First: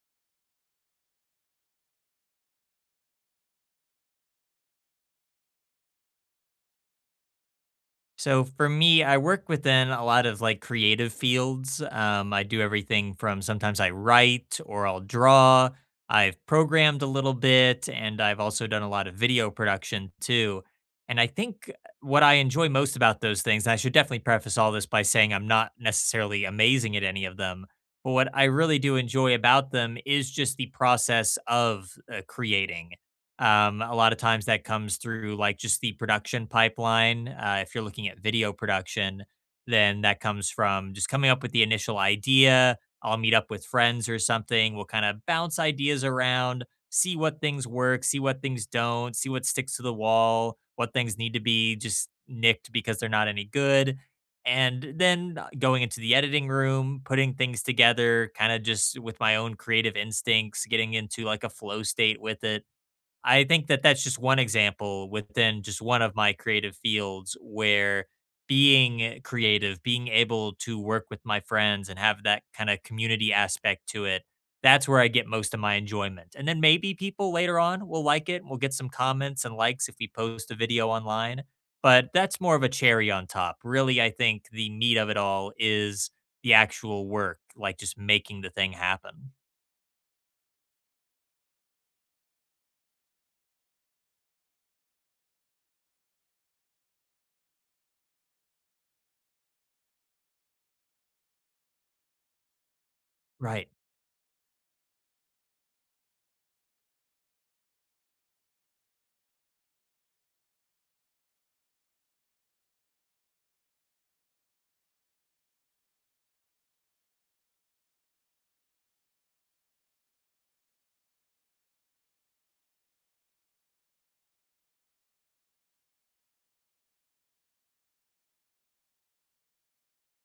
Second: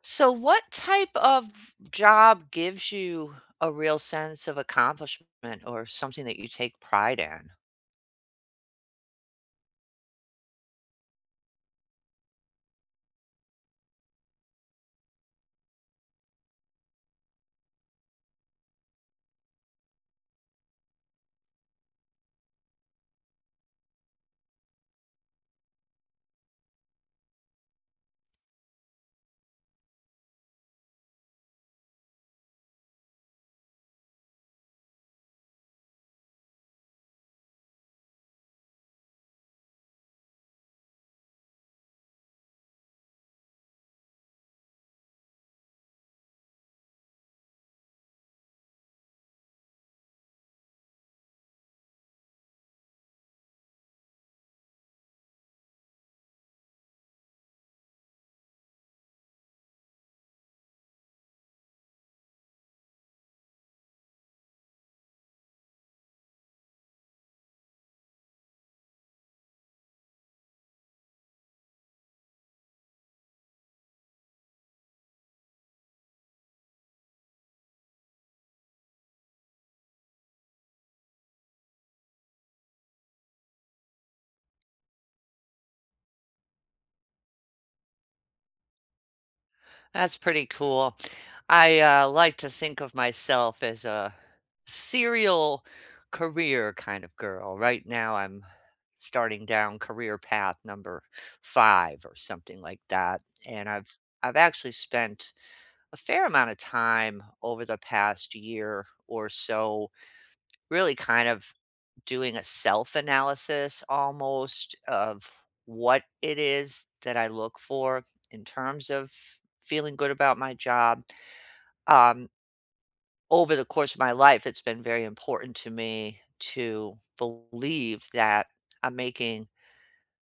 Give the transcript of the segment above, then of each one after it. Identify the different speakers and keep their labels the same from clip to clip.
Speaker 1: So, what type of job gives you a real sense of accomplishment or something that you take pride in?
Speaker 2: So for me, I work within a lot of like creative fields. I do everything from sometimes I write or I'll draw. I've programmed a little bit and I've also done a lot of video production too. And I think what I enjoy most about those things, and I should definitely preface all this by saying I'm not necessarily amazing at any of them, but what I really do enjoy about them is just the process of creating. A lot of times that comes through like just the production pipeline. If you're looking at video production, then that comes from just coming up with the initial idea. I'll meet up with friends or something. We'll kind of bounce ideas around, see what things work, see what things don't, see what sticks to the wall, what things need to be just nicked because they're not any good. And then going into the editing room, putting things together, kind of just with my own creative instincts, getting into like a flow state with it. I think that that's just one example within just one of my creative fields where being creative, being able to work with my friends and have that kind of community aspect to it, that's where I get most of my enjoyment. And then maybe people later on will like it. We'll get some comments and likes if we post a video online, but that's more of a cherry on top. Really, I think the meat of it all is the actual work, like just making the thing happen.
Speaker 1: That's pretty cool. I like to think of myself as a serial career kind of girl. Right now, I'm starting down career path number five or something like that, and
Speaker 2: Right,
Speaker 1: I've actually spent a fair amount of time over the past year or so really kind of doing a self-analysis almost of what it is that I look for in terms of feeling good about my job. Um, Over the course of my life, it's been very important to me to believe that I'm making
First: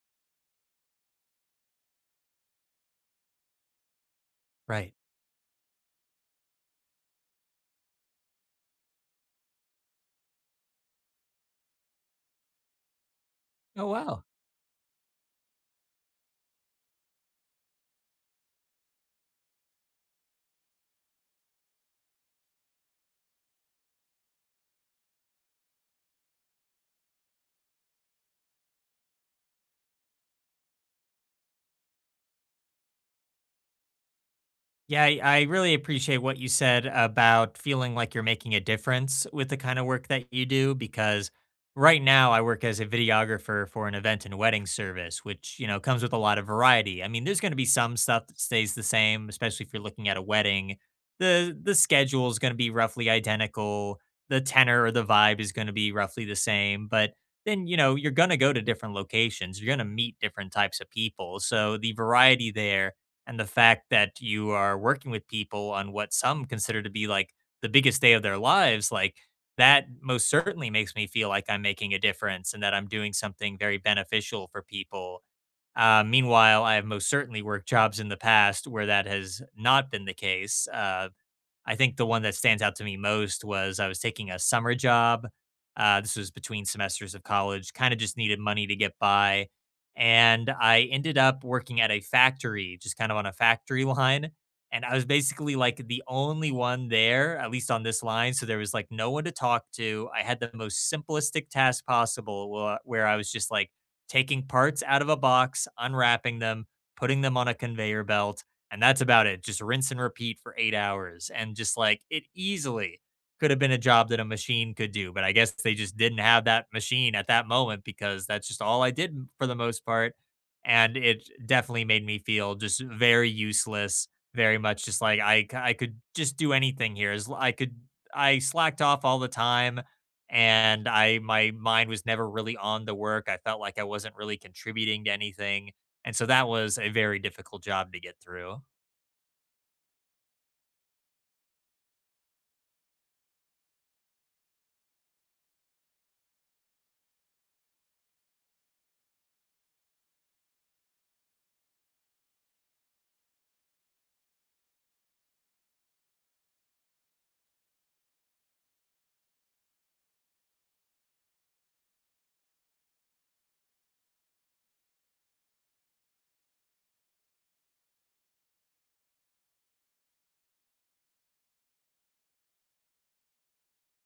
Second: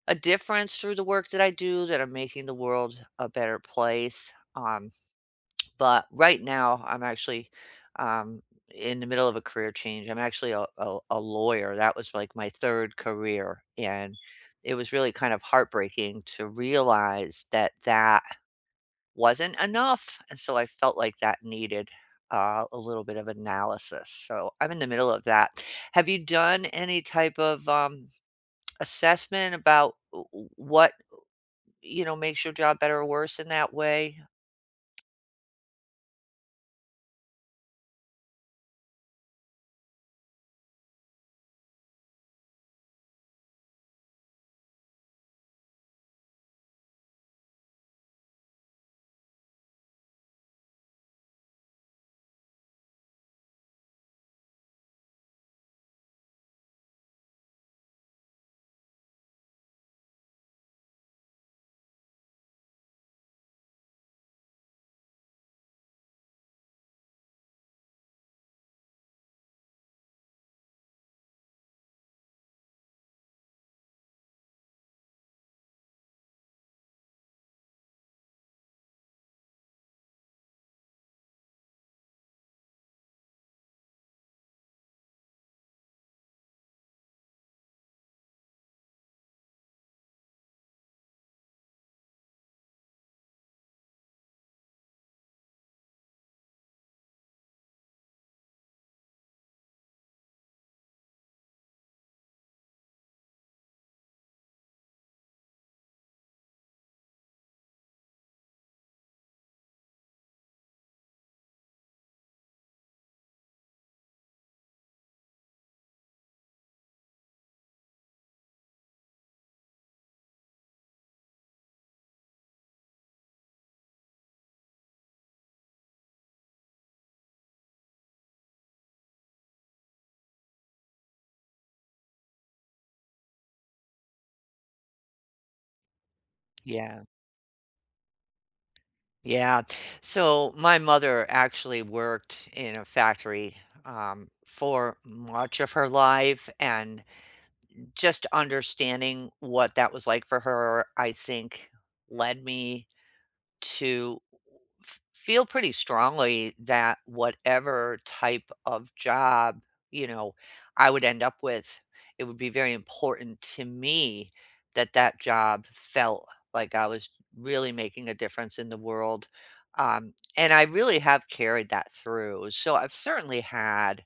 Speaker 1: a difference through the work that I do, that I'm making the world a better place.
Speaker 2: right.
Speaker 1: But right now, I'm actually, um, in the middle of a career change. I'm actually a lawyer. That was like my third career.
Speaker 2: Oh,
Speaker 1: And
Speaker 2: wow.
Speaker 1: it was really kind of heartbreaking to realize that that wasn't enough. And so I felt like that needed a little bit of analysis. So I'm in the middle of that. Have you done any type of assessment about what, you know, makes your job better or worse in that way?
Speaker 2: Yeah, I really appreciate what you said about feeling like you're making a difference with the kind of work that you do because right now I work as a videographer for an event and wedding service, which, you know, comes with a lot of variety. I mean, there's going to be some stuff that stays the same, especially if you're looking at a wedding. The schedule is going to be roughly identical. The tenor or the vibe is going to be roughly the same, but then, you know, you're going to go to different locations. You're going to meet different types of people. So the variety there and the fact that you are working with people on what some consider to be like the biggest day of their lives, like that most certainly makes me feel like I'm making a difference and that I'm doing something very beneficial for people. Meanwhile, I have most certainly worked jobs in the past where that has not been the case. I think the one that stands out to me most was I was taking a summer job. This was between semesters of college, kind of just needed money to get by. And I ended up working at a factory, just kind of on a factory line. And I was basically like the only one there, at least on this line. So there was like no one to talk to. I had the most simplistic task possible where I was just like taking parts out of a box, unwrapping them, putting them on a conveyor belt, and that's about it. Just rinse and repeat for 8 hours. And just like it easily could have been a job that a machine could do. But I guess they just didn't have that machine at that moment because that's just all I did for the most part. And it definitely made me feel just very useless, very much just like I could just do anything here. I could, I slacked off all the time, and I, my mind was never really on the work. I felt like I wasn't really contributing to anything. And so that was a
Speaker 1: Yeah.
Speaker 2: very difficult job to get through.
Speaker 1: Yeah. So my mother actually worked in a factory for much of her life, and just understanding what that was like for her, I think, led me to f feel pretty strongly that whatever type of job, you know, I would end up with, it would be very important to me that that job felt like I was really making a difference in the world, and I really have carried that through. So I've certainly had,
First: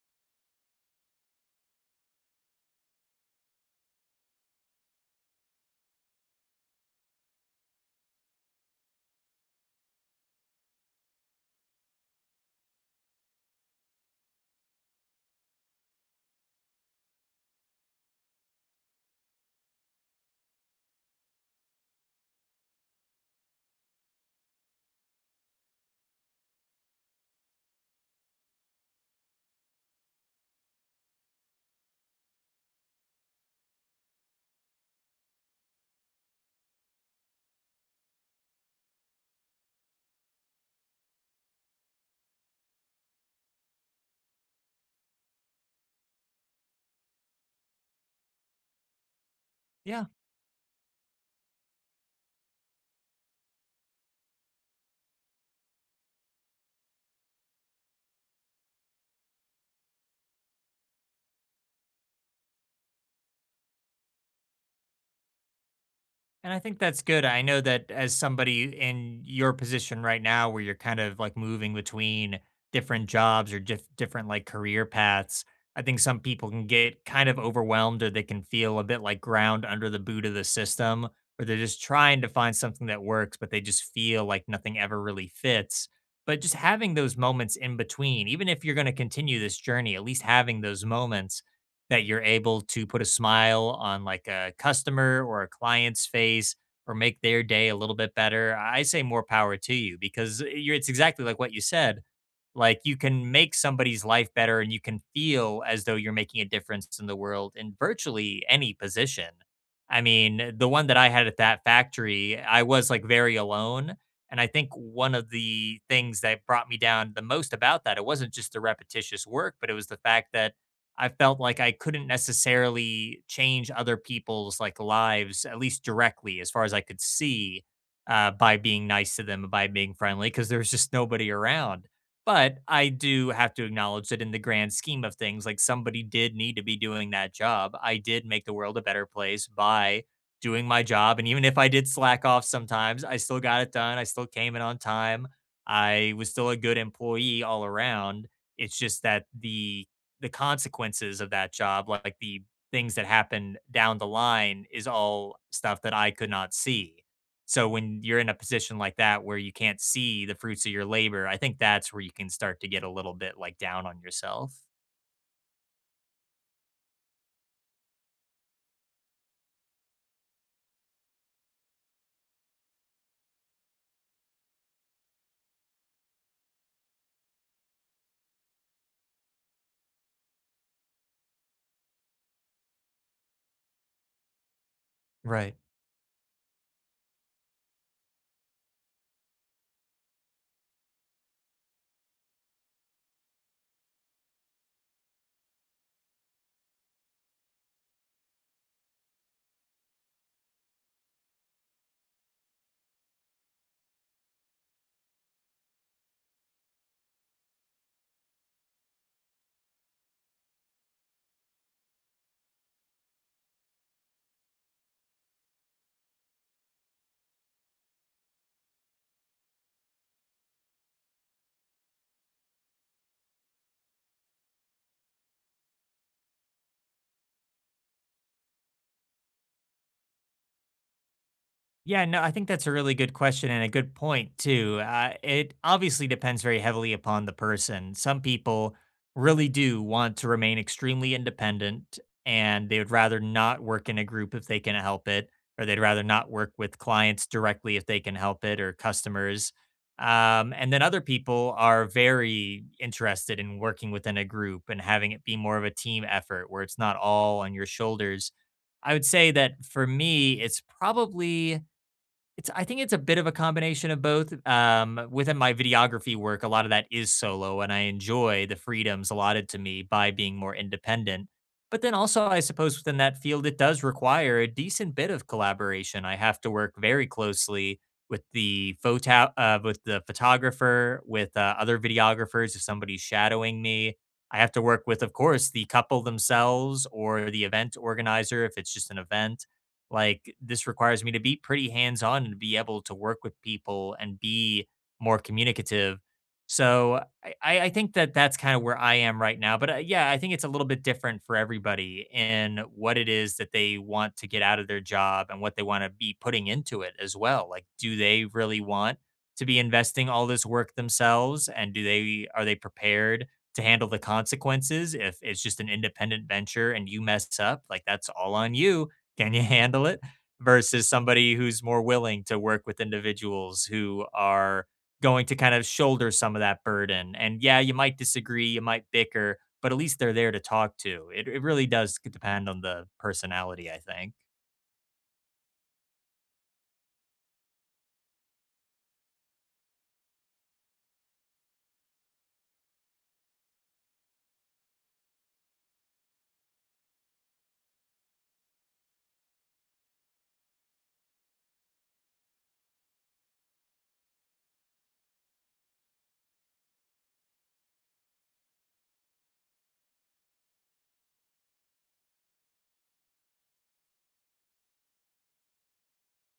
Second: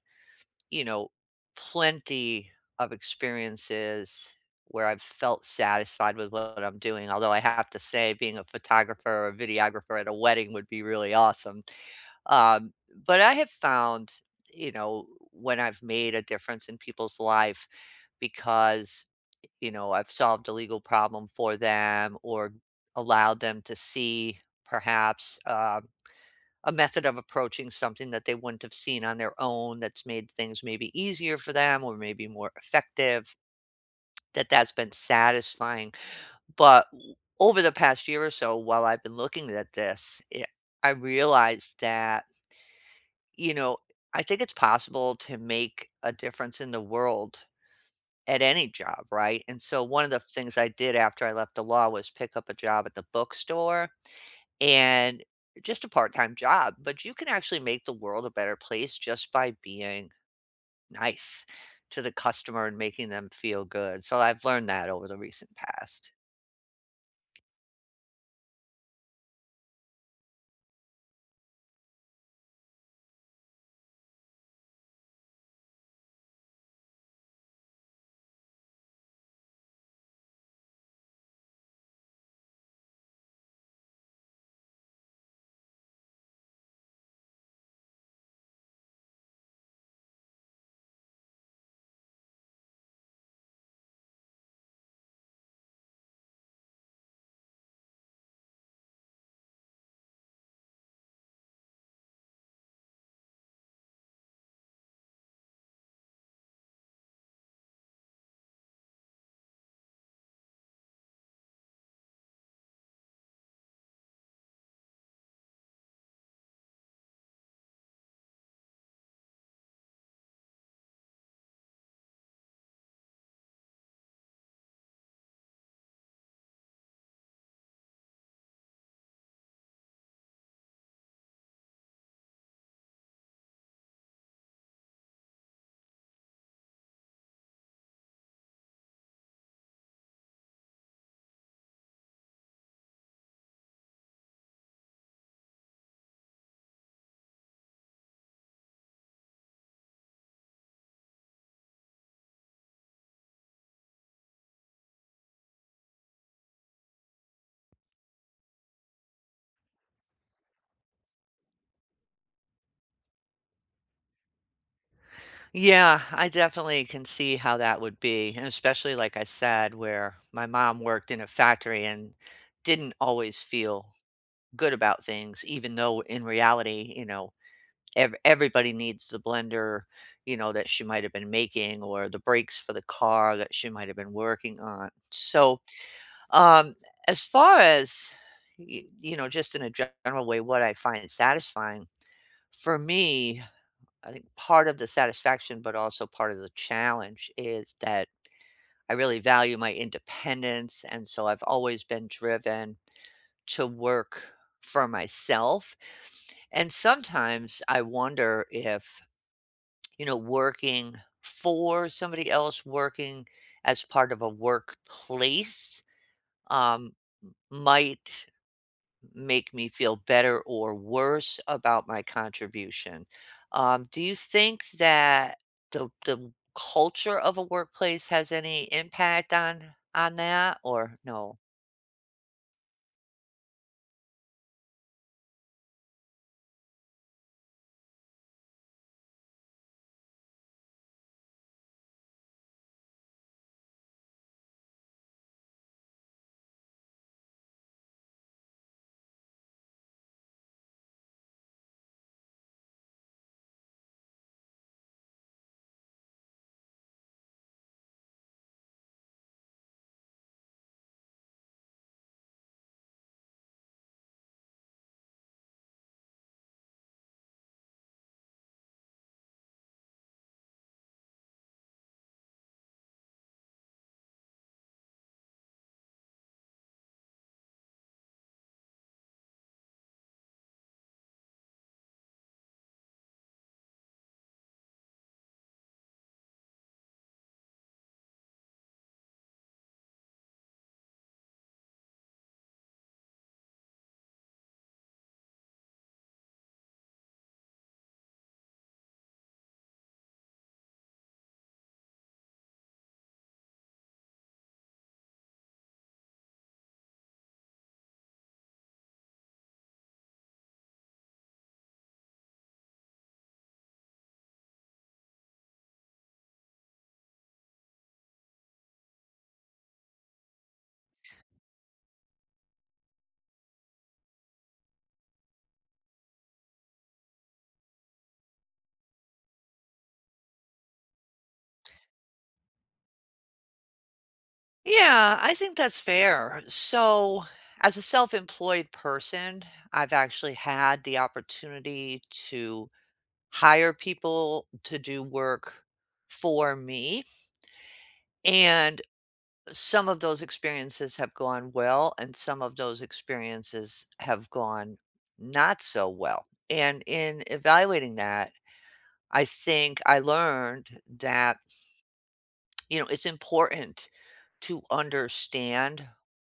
Speaker 1: you know, plenty of experiences where I've felt satisfied with what I'm doing. Although I have to say, being a photographer or a videographer at a wedding would be really awesome. Um, but I have found, you know, when I've made a difference in people's life because, you know, I've solved a legal problem for them or allowed them to see perhaps a method of approaching something that they wouldn't have seen on their own that's made things maybe easier for them or maybe more effective, that that's been satisfying. But over the past year or so while I've been looking at this, it, I realized that, you know, I think it's possible to make a difference in the world at any job, right? And so one
Speaker 2: Yeah.
Speaker 1: of the things I did after I left the law was pick up a job at the bookstore. And just a part-time job, but you can actually make the world a better place just by being nice to the customer and making them feel good. So I've learned that over the recent past.
Speaker 2: And I think that's good. I know that as somebody in your position right now, where you're kind of like moving between different jobs or different like career paths, I think some people can get kind of overwhelmed or they can feel a bit like ground under the boot of the system, or they're just trying to find something that works, but they just feel like nothing ever really fits. But just having those moments in between, even if you're going to continue this journey, at least having those moments that you're able to put a smile on like a customer or a client's face or make their day a little bit better, I say more power to you because you're, it's exactly like what you said. Like, you can make somebody's life better and you can feel as though you're making a difference in the world in virtually any position. I mean, the one that I had at that factory, I was like very alone. And I think one of the things that brought me down the most about that, it wasn't just the repetitious work, but it was the fact that I felt like I couldn't necessarily change other people's like lives, at least directly, as far as I could see, by being nice to them, by being friendly, because there was just nobody around. But I do have to acknowledge that in the grand scheme of things, like somebody did need to be doing that job. I did make the world a better place by doing my job. And even if I did slack off sometimes, I still got it done. I still came in on time. I was still a good employee all around. It's just that the consequences of that job, like the things that happened down the line, is all stuff that I could not see. So when you're in a position like that where you can't see the fruits of your labor, I think that's where you can start to get a little bit, like, down on yourself.
Speaker 1: Yeah, I definitely can see how that would be, and especially like I said, where my mom worked in a factory and didn't always feel good about things, even though in reality, you know, ev everybody needs the blender, you know, that she might have been making or the brakes for the car that she might have been working on.
Speaker 2: Right.
Speaker 1: So, um, as far as, y you know, just in a general way, what I find satisfying, for me, I think part of the satisfaction, but also part of the challenge is that I really value my independence, and so I've always been driven to work for myself, and sometimes I wonder if, you know, working for somebody else, working as part of a workplace, um, might make me feel better or worse about my contribution. Do you think that the culture of a workplace has any impact on that or no?
Speaker 2: Yeah, no, I think that's a really good question and a good point too. It obviously depends very heavily upon the person. Some people really do want to remain extremely independent and they would rather not work in a group if they can help it, or they'd rather not work with clients directly if they can help it, or customers. And then other people are very interested in working within a group and having it be more of a team effort where it's not all on your shoulders. I would say that for me, it's probably it's I think it's a bit of a combination of both. Within my videography work, a lot of that is solo, and I enjoy the freedoms allotted to me by being more independent. But then also, I suppose within that field, it does require a decent bit of collaboration. I have to work very closely with the photo, with the photographer, with other videographers. If somebody's shadowing me, I have to work with, of course, the couple themselves or the event organizer if it's just an event like this requires me to be pretty hands on and be able to work with people and be more communicative. So I think that that's kind of where I am right now. But yeah, I think it's a little bit different for everybody in what it is that they want to get out of their job and what they want to be putting into it as well. Like, do they really want to be investing all this work themselves, and do they are they prepared to handle the consequences if it's just an independent venture and you mess up? Like, that's all on you, can you handle it? Versus somebody who's more willing to work with individuals who are going to kind of shoulder some of that burden. And yeah, you might disagree, you might bicker, but at least they're there to talk to. It really does depend on the personality, I think.
Speaker 1: Yeah, I think that's fair. So, as a self-employed person, I've actually had the opportunity to hire people to do work for me. And some of those experiences have gone well, and some of those experiences have gone not so well. And in evaluating that, I think I learned that, you know, it's important to understand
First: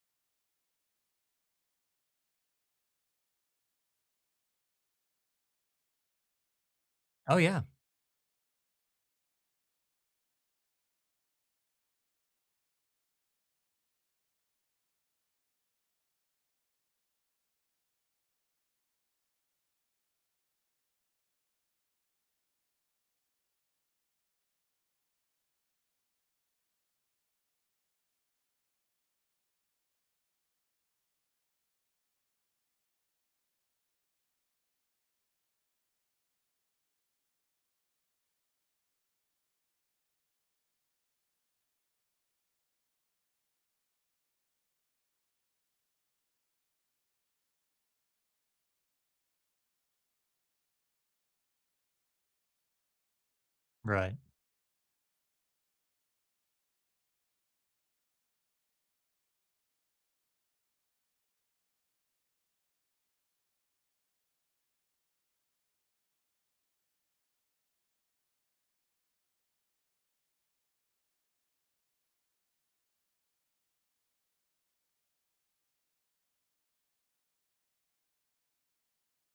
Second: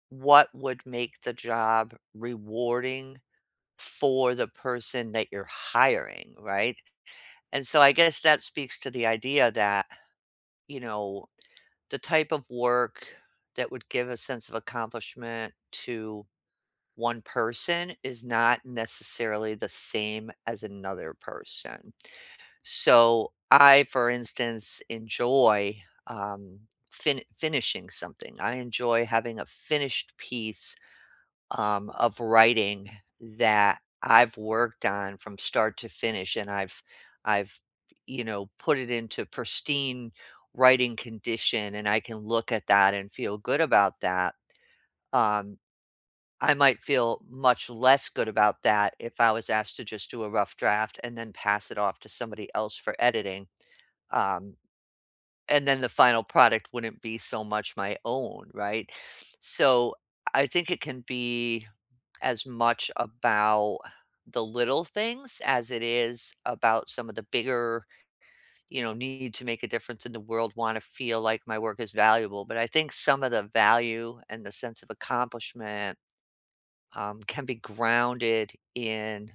Speaker 1: what would make the job rewarding for the person that you're hiring, right?
Speaker 2: Oh, yeah.
Speaker 1: And so I guess that speaks to the idea that, you know, the type of work that would give a sense of accomplishment to one person is not necessarily the same as another person. So, I, for instance, enjoy finishing something. I enjoy having a finished piece of writing that I've worked on from start to finish, and I've you know put it into pristine writing condition, and I can look at that and feel good about that. Um, I might feel much less good about that if I was asked to just do a rough draft and then pass it off to somebody else for editing.
Speaker 2: Right.
Speaker 1: Um, and then the final product wouldn't be so much my own, right? So I think it can be as much about the little things as it is about some of the bigger, you know, need to make a difference in the world, want to feel like my work is valuable. But I think some of the value and the sense of accomplishment can be grounded in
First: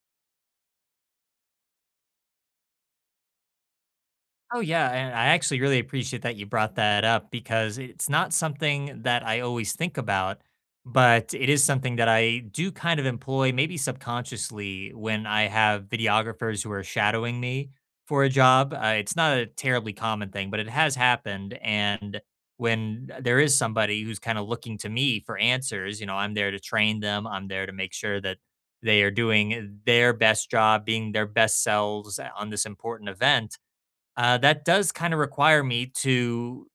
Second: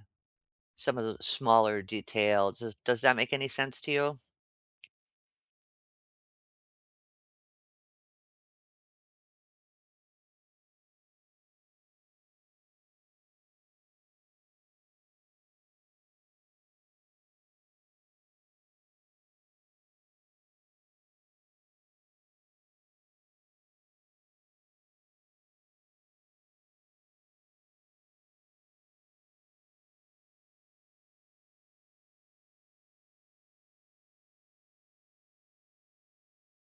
Speaker 1: some of the smaller details. Does that make any sense to you?
Speaker 2: Oh, yeah, and I actually really appreciate that you brought that up because it's not something that I always think about, but it is something that I do kind of employ, maybe subconsciously, when I have videographers who are shadowing me for a job. It's not a terribly common thing, but it has happened. And when there is somebody who's kind of looking to me for answers, you know, I'm there to train them, I'm there to make sure that they are doing their best job, being their best selves on this important event. That does kind of require me to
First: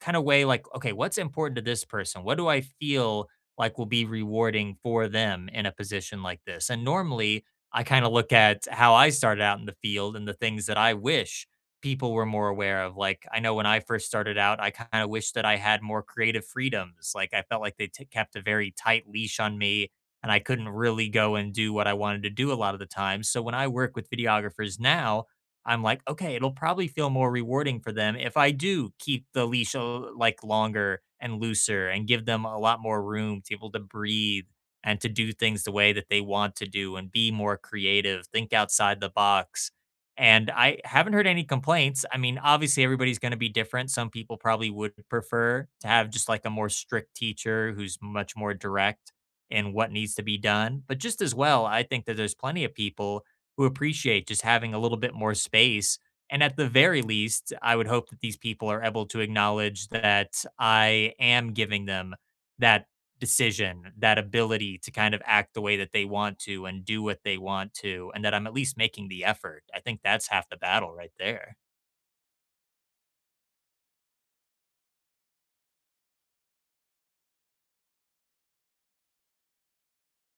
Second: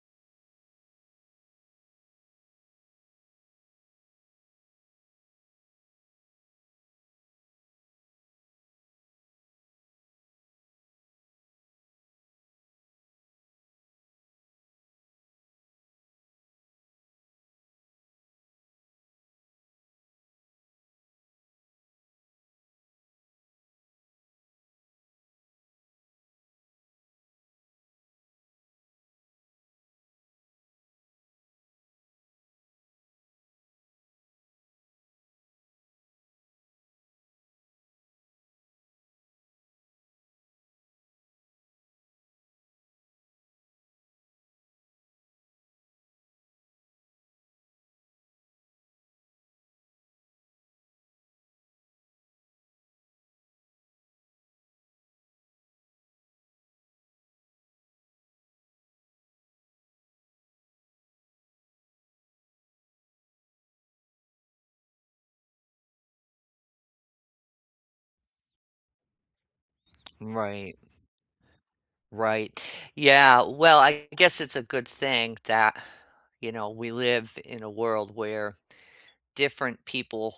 Speaker 2: kind of weigh like, okay, what's important to this person? What do I feel like will be rewarding for them in a position like this? And normally I kind of look at how I started out in the field and the things that I wish people were more aware of. Like, I know when I first started out, I kind of wish that I had more creative freedoms. Like, I felt like they kept a very tight leash on me and I couldn't really go and do what I wanted to do a lot of the time. So when I work with videographers now, I'm like, okay, it'll probably feel more rewarding for them if I do keep the leash like longer and looser and give them a lot more room to be able to breathe and to do things the way that they want to do and be more creative, think outside the box. And I haven't heard any complaints. I mean, obviously, everybody's going to be different. Some people probably would prefer to have just like a more strict teacher who's much more direct in what needs to be done. But just as well, I think that there's plenty of people who appreciate just having a little bit more space. And at the very least, I would hope that these people are able to acknowledge that I am giving them that decision, that ability to kind of act the way that they want to and do what they want to, and that I'm at least making the effort. I think that's half the
Speaker 1: Right,
Speaker 2: battle right there.
Speaker 1: right. Yeah, well, I guess it's a good thing that, you know, we live in a world where different people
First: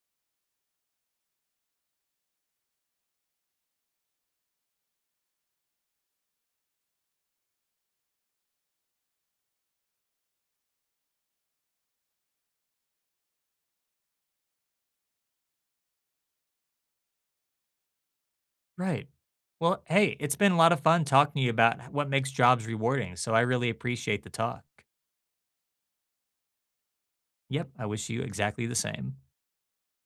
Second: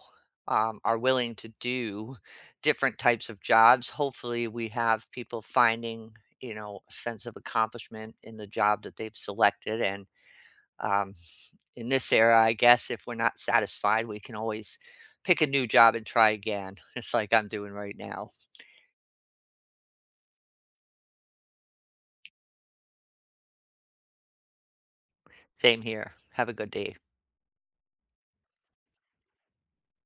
Speaker 1: are willing to do different types of jobs. Hopefully, we have people finding, you know, a sense of accomplishment in the job that they've selected. And um, in this era, I guess if we're not satisfied, we can always pick a new job and try again, just like I'm doing right now.
Speaker 2: Right. Well, hey, it's been a lot of fun talking to you about what makes jobs rewarding. So I really appreciate the talk.
Speaker 1: Same here. Have a good day.
Speaker 2: Yep. I wish you exactly the same.